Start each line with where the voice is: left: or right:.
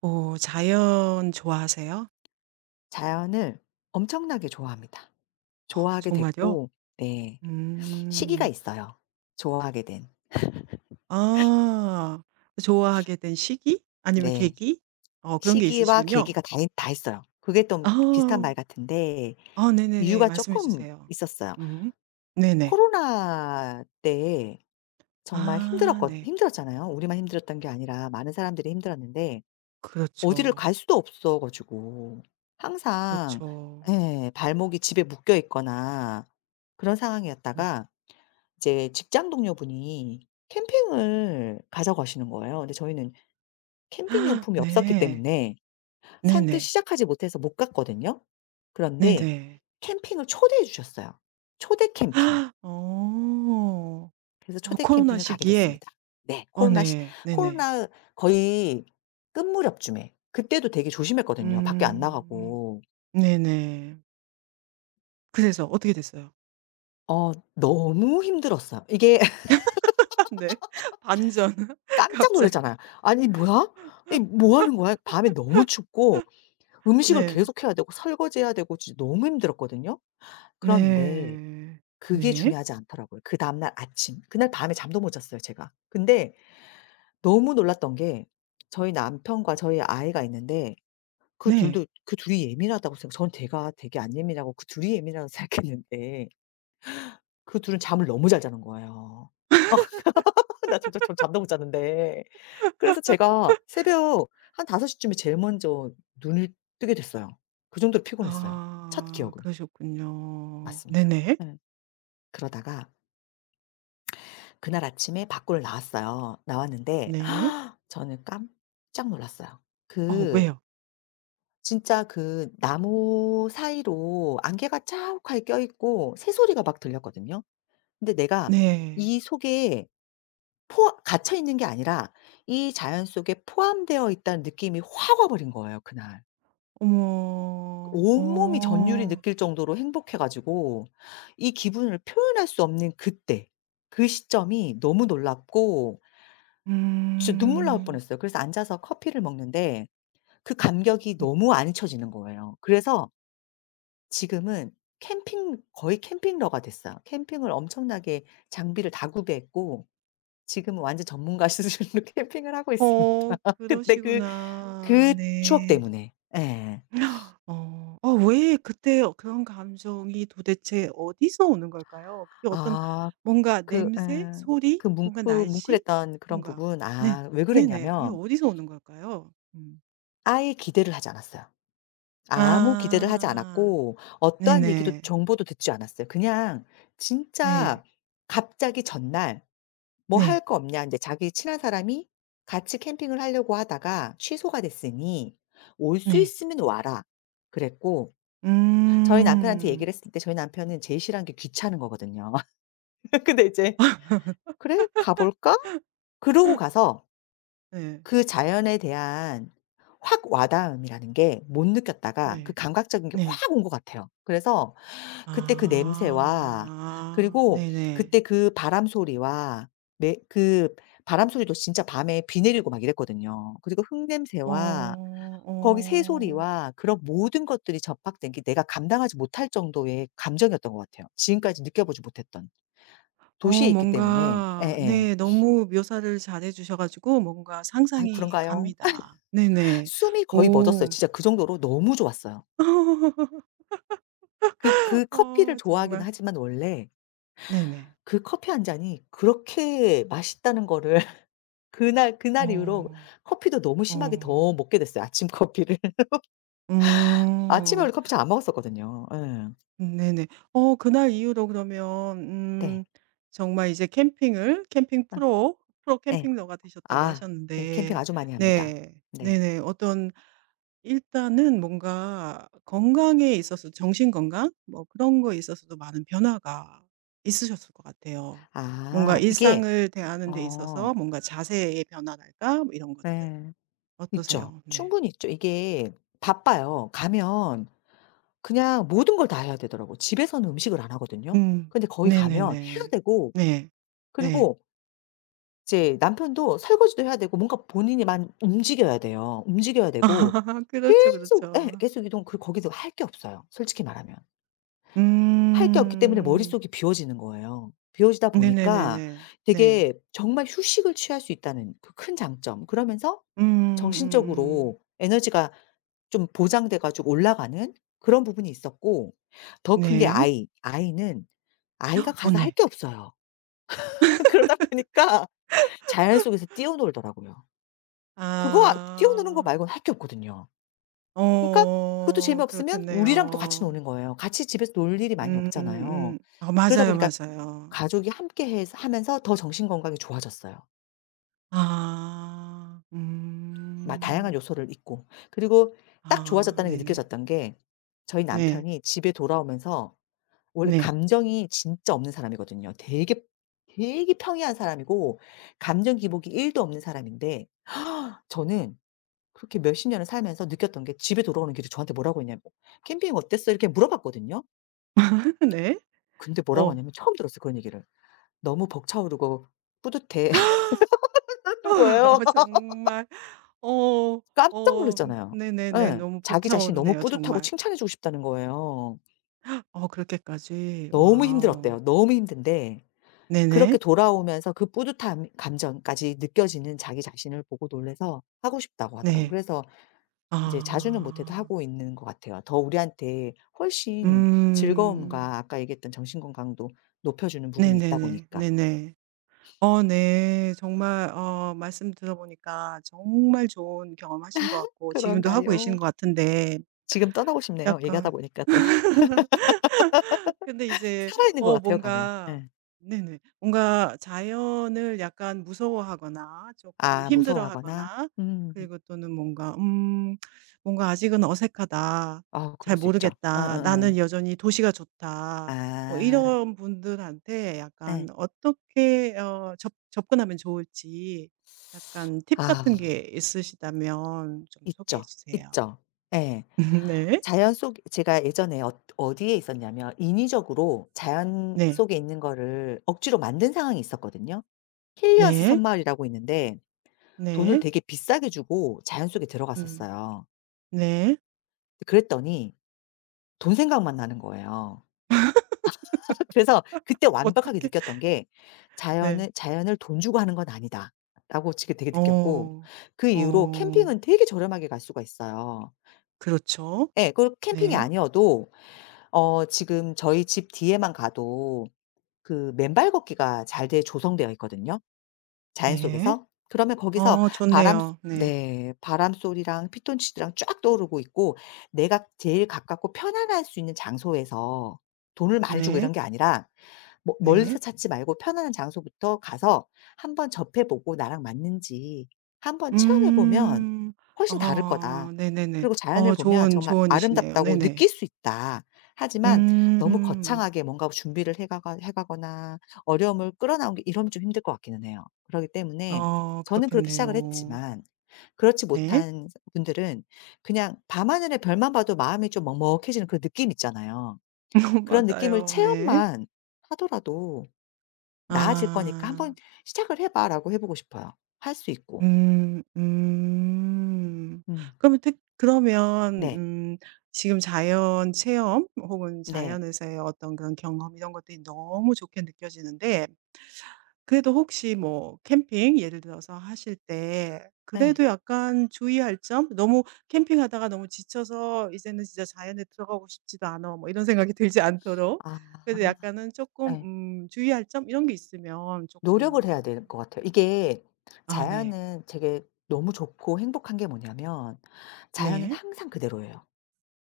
right: 어, 자연 좋아하세요?
left: 자연을 엄청나게 좋아합니다.
right: 어,
left: 좋아하게
right: 정말요?
left: 됐고. 네. 시기가
right: 음.
left: 있어요. 좋아하게 된.
right: 아. 좋아하게 된 시기? 아니면
left: 네.
right: 계기? 어, 그런 게
left: 시기와
right: 있으시군요.
left: 계기가 다 있어요. 그게 좀 비슷한 말
right: 아.
left: 같은데
right: 아, 네네네.
left: 이유가
right: 말씀해
left: 조금
right: 주세요.
left: 있었어요.
right: 음. 네네.
left: 코로나 때 정말
right: 아
left: 힘들었거
right: 네.
left: 힘들었잖아요. 우리만 힘들었던 게 아니라 많은 사람들이 힘들었는데 어디를 갈
right: 그렇죠.
left: 수도 없어 가지고 항상
right: 그렇죠.
left: 예 발목이 집에 묶여 있거나 그런
right: 음.
left: 상황이었다가 이제 직장 동료분이 캠핑을 가자고 하시는 거예요. 근데 저희는 캠핑 용품이 없었기
right: 네.
left: 때문에 선뜻
right: 네네.
left: 시작하지 못해서 못 갔거든요. 그런데
right: 네네.
left: 캠핑을 초대해 주셨어요. 초대 캠핑.
right: 어.
left: 그래서
right: 어,
left: 초대
right: 코로나
left: 캠핑을 가게
right: 시기에.
left: 됐습니다. 네.
right: 어 네. 네네.
left: 코로나 거의 끝 무렵쯤에 그때도 되게 조심했거든요, 밖에 안
right: 음.
left: 나가고.
right: 네네. 그래서 어떻게 됐어요?
left: 어 너무 힘들었어요. 이게
right: 네. 반전.
left: 깜짝 놀랐잖아요.
right: 갑자기.
left: '아니 뭐야? 이 뭐 하는 거야?' 밤에 너무 춥고 음식을
right: 네.
left: 계속 해야 되고 설거지해야 되고 진짜 너무 힘들었거든요. 그런데
right: 네.
left: 그게
right: 네.
left: 중요하지 않더라고요. 그 다음날 아침. 그날 밤에 잠도 못 잤어요, 제가. 근데 너무 놀랐던 게 저희 남편과 저희 아이가 있는데 그
right: 네.
left: 둘도 그 둘이 예민하다고 생각 저는 제가 되게 안 예민하고 그 둘이 예민하다고 생각했는데 그 둘은 잠을 너무 잘 자는 거예요. 나 진짜 저 잠도 못 잤는데. 그래서 제가 새벽 한 5 시쯤에 제일 먼저 눈을 뜨게 됐어요. 그 정도로 피곤했어요, 첫
right: 아,
left: 기억은.
right: 그러셨군요.
left: 맞습니다.
right: 네네.
left: 예. 그러다가 그날 아침에 밖으로 나왔어요. 나왔는데
right: 네.
left: 저는 깜짝 놀랐어요.
right: 어,
left: 그
right: 왜요?
left: 진짜 그 나무 사이로 안개가 자욱하게 껴있고 새소리가 막 들렸거든요. 근데 내가
right: 네.
left: 이 속에 포 갇혀 있는 게 아니라 이 자연 속에 포함되어 있다는 느낌이 확 와 버린 거예요 그날.
right: 어머.
left: 온몸이 전율이
right: 어.
left: 느낄 정도로 행복해 가지고 이 기분을 표현할 수 없는 그때 그 시점이 너무 놀랍고 진짜 눈물 나올
right: 음.
left: 뻔했어요. 그래서 앉아서 커피를 먹는데 그 감격이
right: 음.
left: 너무 안 잊혀지는 거예요. 그래서 지금은 캠핑러가 됐어요. 캠핑을 엄청나게 장비를 다 구비했고 지금은 완전 전문가 수준으로 캠핑을 하고 있습니다.
right: 어,
left: 그때
right: 그러시구나.
left: 그 추억
right: 네.
left: 때문에. 예.
right: 어. 어, 왜 그때 그런 감정이 도대체 어디서 오는 걸까요? 그게 어떤
left: 아
right: 뭔가
left: 그
right: 냄새, 소리,
left: 그
right: 뭔가 날씨,
left: 뭉클했던 그런
right: 뭔가.
left: 부분
right: 네.
left: 아 왜
right: 네네. 그게
left: 그랬냐면
right: 어디서 오는 걸까요? 음.
left: 아예 기대를 하지 않았어요. 아무 기대를 하지
right: 아.
left: 않았고 어떠한 얘기도
right: 네네.
left: 정보도 듣지 않았어요. 그냥
right: 네.
left: 진짜 갑자기 전날 "뭐 할
right: 네.
left: 거 없냐?" 이제 자기 친한 사람이 같이 캠핑을 하려고 하다가 취소가 됐으니 "올 수
right: 네.
left: 있으면 와라." 그랬고 저희 남편한테
right: 음.
left: 얘기를 했을 때 저희 남편은 제일 싫어하는 게 귀찮은 거거든요. 근데 이제 "그래? 가 볼까?" 그러고 가서
right: 네.
left: 그 자연에 대한 확 와닿음이라는 게 못 느꼈다가 그
right: 네.
left: 감각적인 게
right: 네.
left: 확 온 것 같아요. 그래서
right: 아.
left: 그때 그 냄새와
right: 아.
left: 그리고
right: 네네.
left: 그때 그 바람 소리와 매 그 바람 소리도 진짜 밤에 비 내리고 막 이랬거든요. 그리고
right: 어.
left: 흙냄새와 거기
right: 어.
left: 새소리와 그런 모든 것들이 접합된 게 내가 감당하지 못할 정도의 감정이었던 것 같아요. 지금까지 느껴보지 못했던. 도시에
right: 어,
left: 있기 때문에
right: 뭔가,
left: 예예.
right: 네, 너무 묘사를 잘해 주셔 가지고 뭔가
left: 아이
right: 상상이
left: 그런가요?
right: 갑니다. 네네.
left: 숨이 거의 멎었어요.
right: 오.
left: 진짜 그 정도로 너무 좋았어요. 커피를
right: 어,
left: 좋아하긴
right: 정말.
left: 하지만 원래
right: 네네.
left: 그 커피 한 잔이 그렇게 맛있다는 거를 그날 이후로
right: 어.
left: 커피도 너무 심하게 더
right: 어.
left: 먹게 됐어요, 아침 커피를. 아침에
right: 음.
left: 원래 커피 잘 안 먹었었거든요. 예.
right: 네네. 어, 그날 이후로 그러면,
left: 네.
right: 음, 정말 이제
left: 아
right: 프로
left: 네.
right: 캠핑러가 되셨다고
left: 아 네. 캠핑
right: 하셨는데.
left: 아주 많이 합니다.
right: 네.
left: 네.
right: 네네. 어떤, 일단은 뭔가 건강에 있어서 정신 건강 뭐 그런 거에 있어서도 많은 변화가 있으셨을 것 같아요. 뭔가
left: 아 이게
right: 일상을 대하는 데
left: 어
right: 있어서 뭔가 자세의 변화랄까? 뭐 이런 것들.
left: 네. 있죠.
right: 어떠세요? 네.
left: 충분히 있죠. 이게 바빠요. 가면 그냥 모든 걸 다 해야 되더라고 집에서는 음식을 안 하거든요.
right: 음.
left: 근데 거기 가면 해야
right: 네네네.
left: 되고
right: 네. 네.
left: 그리고 이제 남편도 설거지도 해야 되고 뭔가 본인이 많이 움직여야 돼요. 움직여야 되고
right: 아. 그렇죠,
left: 계속 예
right: 그렇죠.
left: 계속 이동 그리고 거기서 할 게 없어요, 솔직히 말하면. 할 게 없기 때문에
right: 음.
left: 머릿속이 비워지는 거예요. 비워지다 보니까
right: 네네네네. 네.
left: 되게 정말 휴식을 취할 수 있다는 그 큰 장점. 그러면서
right: 음음음.
left: 정신적으로 에너지가 좀 보장돼 가지고 올라가는 그런 부분이 있었고 더 큰 게
right: 네.
left: 아이. 아이는 아이가
right: 어
left: 가서 할
right: 네.
left: 게 없어요. 그러다 보니까 자연 속에서 뛰어놀더라고요. 그거 뛰어노는 거
right: 아.
left: 말고는 할 게 없거든요. 그러니까 그것도
right: 어,
left: 재미없으면 우리랑 또 같이
right: 그렇겠네요.
left: 노는 거예요. 같이 집에서 놀 일이 많이 없잖아요.
right: 아,
left: 그러다
right: 맞아요,
left: 보니까
right: 맞아요.
left: 가족이 함께 해서 하면서 더 정신 건강이 좋아졌어요.
right: 아.
left: 막 다양한
right: 음.
left: 요소를 잊고. 그리고 딱
right: 아
left: 좋아졌다는 게
right: 네네.
left: 느껴졌던 게 저희
right: 네.
left: 남편이 집에 돌아오면서 원래
right: 네.
left: 감정이 진짜 없는 사람이거든요. 되게 평이한 사람이고 감정 기복이 1도 없는 사람인데 저는 그렇게 몇십 년을 살면서 느꼈던 게 집에 돌아오는 길에 저한테 뭐라고 했냐면 "캠핑 어땠어?" 이렇게 물어봤거든요.
right: 네.
left: 근데 뭐라고
right: 어.
left: 하냐면 처음 들었어요 그런 얘기를. "너무 벅차오르고 뿌듯해." 이러는 거예요.
right: 정말. 어.
left: 깜짝
right: 어,
left: 놀랐잖아요.
right: 네네네.
left: 예.
right: 너무
left: 자기 자신이 너무
right: 벅차오르네요,
left: 뿌듯하고
right: 정말.
left: 칭찬해 주고 싶다는 거예요.
right: 어, 그렇게까지.
left: 너무 힘들었대요.
right: 와우.
left: 너무 힘든데 그렇게
right: 네네.
left: 돌아오면서 그 뿌듯함 감정까지 느껴지는 자기 자신을 보고 놀라서 하고 싶다고 하더라고요.
right: 네.
left: 그래서 이제 자주는 못해도
right: 아.
left: 하고 있는 것 같아요. 더 우리한테 훨씬
right: 음.
left: 즐거움과 아까 얘기했던 정신 건강도 높여주는 부분이 있다
right: 네네네.
left: 보니까.
right: 네네. 어 네. 정말, 어, 말씀 들어보니까 정말 좋은 경험하신 것 같고 지금도 하고 계신
left: 그런가요?
right: 것 같은데
left: 지금 떠나고 싶네요. 얘기하다
right: 약간,
left: 보니까 또
right: 근데 이제
left: 살아있는 것
right: 어
left: 같아요, 가면.
right: 뭔가
left: 예.
right: 네네. 뭔가 자연을 약간 무서워하거나 조금
left: 아 무서워하거나.
right: 힘들어하거나
left: 음.
right: 그리고 또는 뭔가, 음, 뭔가 '아직은 어색하다.
left: 아 그럴
right: 잘
left: 수 있죠.
right: 모르겠다. 나는
left: 응응응.
right: 여전히 도시가 좋다.' 뭐
left: 아
right: 이런 분들한테
left: 예.
right: 약간 어떻게 어 접 접근하면 좋을지 약간 팁
left: 아
right: 같은 게 있으시다면 좀 소개해
left: 있죠,
right: 주세요.
left: 있죠. 예.
right: 네.
left: 자연 속 제가 예전에 어 어디에 있었냐면 인위적으로 자연
right: 네.
left: 속에 있는 거를 억지로 만든 상황이 있었거든요. 킬리언스
right: 네.
left: 섬마을이라고 있는데 돈을
right: 네.
left: 되게 비싸게 주고 자연 속에
right: 음.
left: 들어갔었어요.
right: 네.
left: 그랬더니 돈 생각만 나는 거예요. 그래서 그때 완벽하게
right: 어떡해.
left: 느꼈던 게
right: 네.
left: 자연을 돈 주고 하는 건 아니다.'라고 지금 되게 느꼈고
right: 어.
left: 그 이후로
right: 어.
left: 캠핑은 되게 저렴하게 갈 수가 있어요.
right: 그렇죠.
left: 예. 그 캠핑이
right: 네.
left: 아니어도 어 지금 저희 집 뒤에만 가도 그 맨발 걷기가 잘돼 조성되어 있거든요. 자연
right: 네.
left: 속에서? 그러면 거기서
right: 어, 좋네요. 네.
left: 네. 바람 소리랑 피톤치드랑 쫙 떠오르고 있고 내가 제일 가깝고 편안할 수 있는 장소에서 돈을 많이 주고
right: 네.
left: 이런 게 아니라 뭐 멀리서
right: 네.
left: 찾지 말고 편안한 장소부터 가서 한번 접해 보고 나랑 맞는지 한번 체험해 보면
right: 음.
left: 훨씬 다를 거다.
right: 어, 네네네.
left: 그리고 자연을
right: 어,
left: 보면
right: 좋은
left: 정말
right: 조언이시네요.
left: 아름답다고
right: 네네.
left: 느낄 수 있다. 하지만 너무
right: 음.
left: 거창하게 뭔가 준비를 해 가거나 어려움을 끌어나온 게 이러면 좀 힘들 것 같기는 해요. 그러기 때문에
right: 어,
left: 저는 그렇게 시작을
right: 그렇겠네요.
left: 했지만 그렇지
right: 네.
left: 못한 분들은 그냥 밤하늘의 별만 봐도 마음이 좀 먹먹해지는 그런 느낌 있잖아요. 그런 느낌을
right: 맞아요. 네.
left: 체험만 하더라도 나아질 거니까 "한번
right: 아.
left: 시작을 해 봐."라고 해 보고 싶어요. 할 수 있고.
right: 음. 음.
left: 음.
right: 그러면 특 그러면,
left: 네.
right: 음, 지금 자연 체험 혹은
left: 네.
right: 자연에서의 어떤 그런 경험 이런 것들이 너무 좋게 느껴지는데 그래도 혹시 뭐 캠핑 예를 들어서 하실 때
left: 네.
right: 그래도 약간 주의할 점? 너무 캠핑하다가 너무 지쳐서 '이제는 진짜 자연에 들어가고 싶지도 않아.' 뭐 이런 생각이 들지 않도록 그래도
left: 아.
right: 약간은 조금,
left: 네.
right: 음, 주의할 점 이런 게 있으면 조금.
left: 노력을 해야 될 것 같아요. 이게
right: 아 네.
left: 자연은 되게 너무 좋고 행복한 게 뭐냐면 자연은
right: 네.
left: 항상 그대로예요.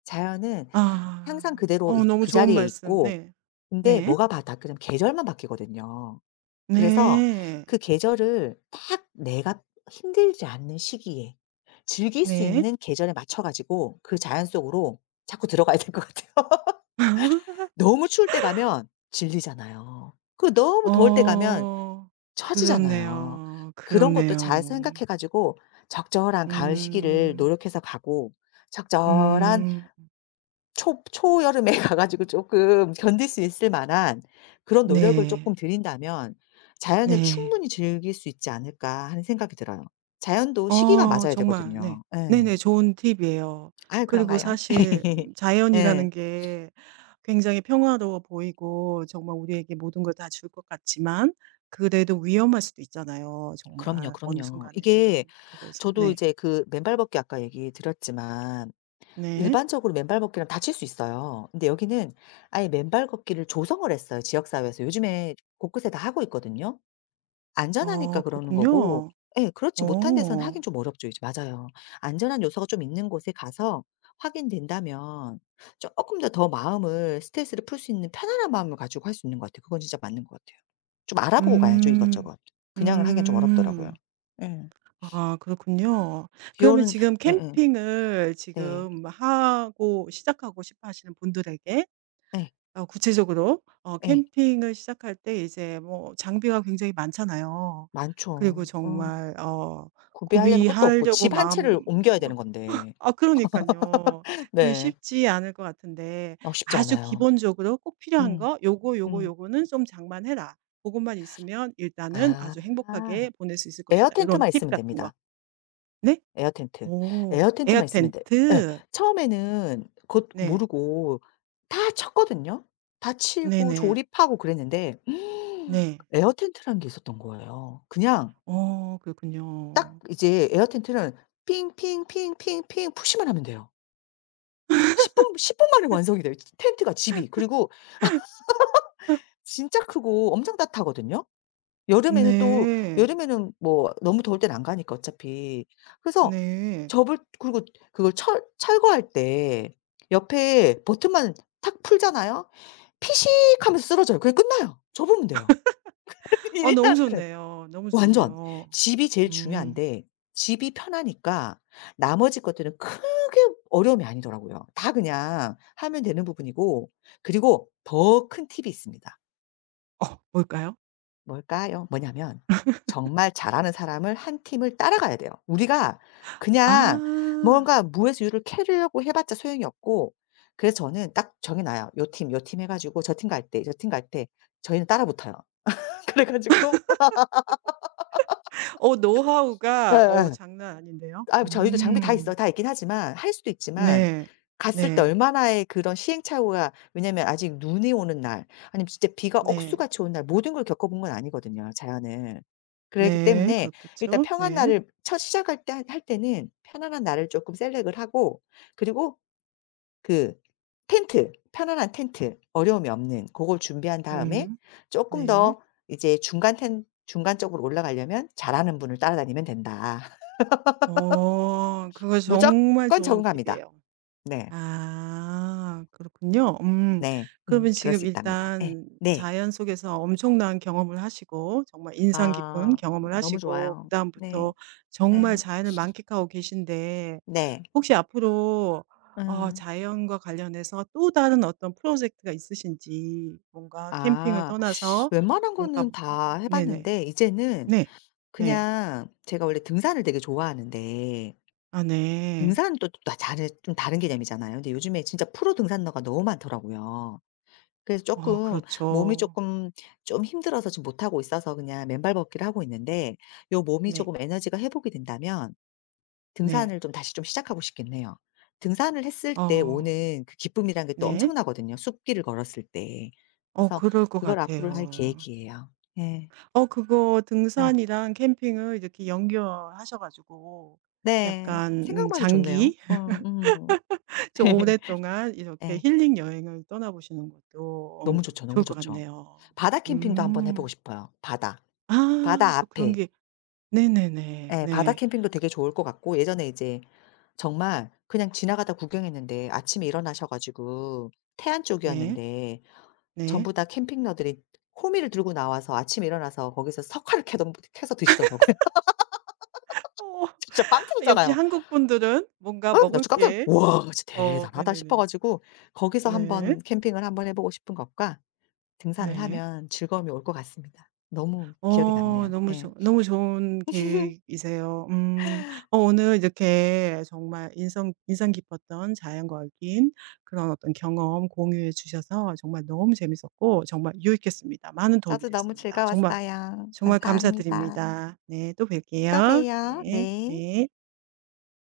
left: 자연은 항상
right: 아. 어, 너무
left: 그
right: 좋은
left: 자리에
right: 말씀.
left: 있고
right: 네.
left: 근데
right: 네.
left: 뭐가 바바 그냥 면 계절만 바뀌거든요. 그래서
right: 네.
left: 그 계절을 딱 내가 힘들지 않는 시기에 즐길 수
right: 네.
left: 있는 계절에 맞춰 가지고 그 자연 속으로 자꾸 들어가야 될 것 같아요. 너무 추울 때 가면 질리잖아요. 그 너무 더울 때 가면
right: 어.
left: 처지잖아요.
right: 그렇네요.
left: 그런 것도 잘
right: 그렇네요.
left: 생각해 가지고 적절한 가을 시기를
right: 음.
left: 노력해서 가고 적절한
right: 음.
left: 초 초여름에 가 가지고 쪼끔 견딜 수 있을 만한 그런 노력을 쪼끔
right: 네.
left: 들인다면 '자연을
right: 네.
left: 충분히 즐길 수 있지 않을까.' 하는 생각이 들어요. 자연도 시기가
right: 어,
left: 맞아야
right: 정말 네.
left: 되거든요. 예.
right: 네네. 좋은 팁이에요.
left: 아유
right: 그리고
left: 그런가요?
right: 사실
left: 예.
right: 자연이라는 게 굉장히 평화로워 보이고 정말 우리에게 모든 걸 다 줄 것 같지만 그래도 위험할 수도 있잖아요,
left: 그럼요,
right: 정말 어느
left: 그럼요. 이게
right: 순간에는. 그래서
left: 저도
right: 네.
left: 이제 그 맨발 걷기 아까 얘기 드렸지만
right: 네.
left: 일반적으로 맨발 걷기는 다칠 수 있어요. 근데 여기는 아예 맨발 걷기를 조성을 했어요 지역사회에서. 요즘에 곳곳에 다 하고 있거든요. 안전하니까
right: 어,
left: 그러는 거고
right: 그렇군요.
left: 예 그렇지 못한 데서는 하긴
right: 어.
left: 좀 어렵죠 이제. 맞아요. 안전한 요소가 좀 있는 곳에 가서 확인된다면 조금 더 더 마음을 스트레스를 풀 수 있는 편안한 마음을 가지고 할 수 있는 것 같아요. 그건 진짜 맞는 것 같아요. 좀 알아보고 가야죠
right: 음.
left: 이것저것. 그냥을 하기엔 좀 어렵더라고요.
right: 음.
left: 예.
right: 아, 그렇군요.
left: 비
right: 그러면
left: 오는
right: 지금
left: 예예.
right: 캠핑을
left: 네.
right: 지금 하고 시작하고 싶어 하시는 분들에게
left: 예.
right: 어, 구체적으로, 어,
left: 예.
right: 캠핑을 시작할 때 이제 뭐 장비가 굉장히 많잖아요.
left: 많죠.
right: 그리고
left: 음.
right: 정말 어,
left: 구비하려면 끝도 없고
right: 구비하려고
left: 집 한 채를
right: 마음.
left: 옮겨야 되는 건데.
right: 아, 그러니깐요. 그게
left: 네.
right: 쉽지 않을 것 같은데
left: 어 쉽지
right: 아주
left: 않아요.
right: 기본적으로 꼭 필요한
left: 음.
right: 거 요거, 요거,
left: 음.
right: 요거는 좀 장만해라. 그것만 있으면 일단은
left: 아.
right: 아주 행복하게 보낼 수 있을
left: 에어
right: 것이다. 이런
left: 텐트만
right: 팁
left: 있으면
right: 같은 거.
left: 됩니다.
right: 네?
left: 에어 텐트.
right: 오.
left: 에어
right: 에어
left: 텐트만 있으면 돼. 예.
right: 텐트.
left: 처음에는 그것
right: 네.
left: 모르고 다 쳤거든요. 다 치고
right: 네네.
left: 조립하고 그랬는데
right: 네.
left: 에어 텐트라는 게 있었던 거예요. 그냥
right: 어,
left: 딱
right: 그렇군요.
left: 이제 에어 텐트는 핑핑핑핑핑 푸시만 하면 돼요. 10분 만에 완성이 돼요 텐트가 집이. 그리고 진짜 크고 엄청 따뜻하거든요. 여름에는 또
right: 네.
left: 여름에는 뭐 너무 더울 땐 안 가니까 어차피. 그래서
right: 네.
left: 접을 그리고 그걸 철 철거할 때 옆에 버튼만 탁 풀잖아요. 피식하면서 쓰러져요. 그게 끝나요. 접으면 돼요.
right: 어, 너무
left: 일단은
right: 좋네요. 너무
left: 완전
right: 좋네요.
left: 집이 제일
right: 음.
left: 중요한데 집이 편하니까 나머지 것들은 크게 어려움이 아니더라고요. 다 그냥 하면 되는 부분이고 그리고 더 큰 팁이 있습니다.
right: 어, 뭘까요?
left: 뭘까요? 뭐냐면 정말 잘하는 사람을 한 팀을 따라가야 돼요. 우리가
right: 아.
left: 그냥 뭔가 무에서 유를 캐려고 해 봤자 소용이 없고 그래서 저는 딱 정해 놔요. 요 팀, 요 팀 해 가지고 저 팀 갈 때, 저 팀 갈 때 저희는 따라 붙어요. 그래 가지고
right: 어, 노하우가, 어,
left: 예예.
right: 장난 아닌데요.
left: 아 저희도 장비 다 있어
right: 음.
left: 다 있긴 하지만 할 수도 있지만
right: 네.
left: 갔을 때
right: 네.
left: 얼마나의 그런 시행착오가 왜냐면 아직 눈이 오는 날 아니면 진짜 비가
right: 네.
left: 억수같이 오는 날 모든 걸 겪어 본 건 아니거든요, 자연을. 그렇기
right: 네.
left: 때문에 일단
right: 그렇겠죠.
left: 평한
right: 네.
left: 날을 첫 시작할 때 할 때는 편안한 날을 쪼끔 셀렉을 하고 그리고 그 텐트, 편안한 텐트 어려움이 없는 고걸 준비한 다음에
right: 음.
left: 쪼끔
right: 네.
left: 더 이제 중간 쪽으로 올라가려면 잘하는 분을 따라다니면 된다.
right: 어, 그거 정말
left: 무조건
right: 좋은
left: 적응합니다.
right: 팁이에요.
left: 네.
right: 아, 그렇군요. 음.
left: 네.
right: 그러면
left: 그럴 수
right: 지금
left: 있답니다. 예.
right: 일단
left: 네.
right: 자연 속에서 엄청난 경험을 하시고 정말 인상 깊은
left: 아
right: 경험을
left: 너무
right: 하시고
left: 좋아요. 네.
right: 그다음부터 정말
left: 예.
right: 자연을 만끽하고 계신데
left: 네.
right: 혹시 앞으로 어,
left: 음.
right: 자연과 관련해서 또 다른 어떤 프로젝트가 있으신지 뭔가 캠핑을
left: 아
right: 떠나서
left: 웬만한
right: 뭔가
left: 거는 다 해
right: 네네.
left: 봤는데 이제는
right: 네. 네.
left: 그냥 제가 원래 등산을 되게 좋아하는데
right: 아 네.
left: 등산은 또 또 다 다른 좀 다른 개념이잖아요. 근데 요즘에 진짜 프로 등산러가 너무 많더라고요. 그래서
right: 어,
left: 쪼끔 몸이
right: 그렇죠.
left: 쪼끔 좀 힘들어서 지금 못하고 있어서 그냥 맨발 걷기를 하고 있는데 요 몸이
right: 네.
left: 조금 에너지가 회복이 된다면
right: 네.
left: 등산을 좀 시작하고 싶긴 해요. 등산을 했을 때
right: 어
left: 오는 그 기쁨이란 게 또
right: 네.
left: 엄청나거든요, 숲길을 걸었을 때.
right: 어,
left: 그래서
right: 그럴 것
left: 그걸 앞으로 할
right: 같아요.
left: 계획이에요. 예.
right: 어, 그거
left: 예.
right: 등산이랑 캠핑을 이렇게 연결하셔 가지고
left: 네.
right: 약간, 음,
left: 생각만 해도 좋네요.
right: 장기
left: 어 음.
right: 좀 오랫동안 이렇게
left: 예.
right: 힐링 여행을 떠나보시는 것도, 어,
left: 너무 좋죠, 너무
right: 좋을 것
left: 좋죠.
right: 같네요.
left: 바다 캠핑도 한번 해
right: 음.
left: 보고 싶어요, 바다.
right: 아,
left: 바다
right: 또 그런
left: 앞에.
right: 게 네네네.
left: 예. 바다
right: 네.
left: 캠핑도 되게 좋을 것 같고 예전에 이제 정말 그냥 지나가다 구경했는데 아침에 일어나셔 가지고 태안
right: 네.
left: 쪽이었는데
right: 네.
left: 전부 다 캠핑러들이 호미를 들고 나와서 아침에 일어나서 거기서 석화를 캐던 캐서 드시더라고요.
right: 어.
left: 진짜 빵
right: 아, 역시
left: 터졌잖아요.
right: 한국 분들은 뭔가
left: 어 나
right: 먹을
left: 진짜 깜짝
right: 게.
left: "우와 진짜
right: 어
left: 대단하다." 싶어
right: 네네네.
left: 가지고 거기서
right: 네.
left: 한번 캠핑을 한번 해 보고 싶은 것과 등산을
right: 네.
left: 하면 즐거움이 올 것 같습니다. 너무 기억에
right: 어
left: 남네요.
right: 너무
left: 예.
right: 좋 너무 좋은 계획이세요. 음. 어, 오늘 이렇게 정말 인상 깊었던 자연과 얽힌 그런 어떤 경험 공유해 주셔서 정말 너무 재밌었고 정말 유익했습니다. 많은 도움이
left: 저도 너무
right: 됐습니다. 정말,
left: 즐거웠어요.
right: 정말
left: 감사합니다.
right: 감사드립니다. 네. 또
left: 또
right: 뵐게요.
left: 봬요.
right: 네.
left: 네.
right: 네.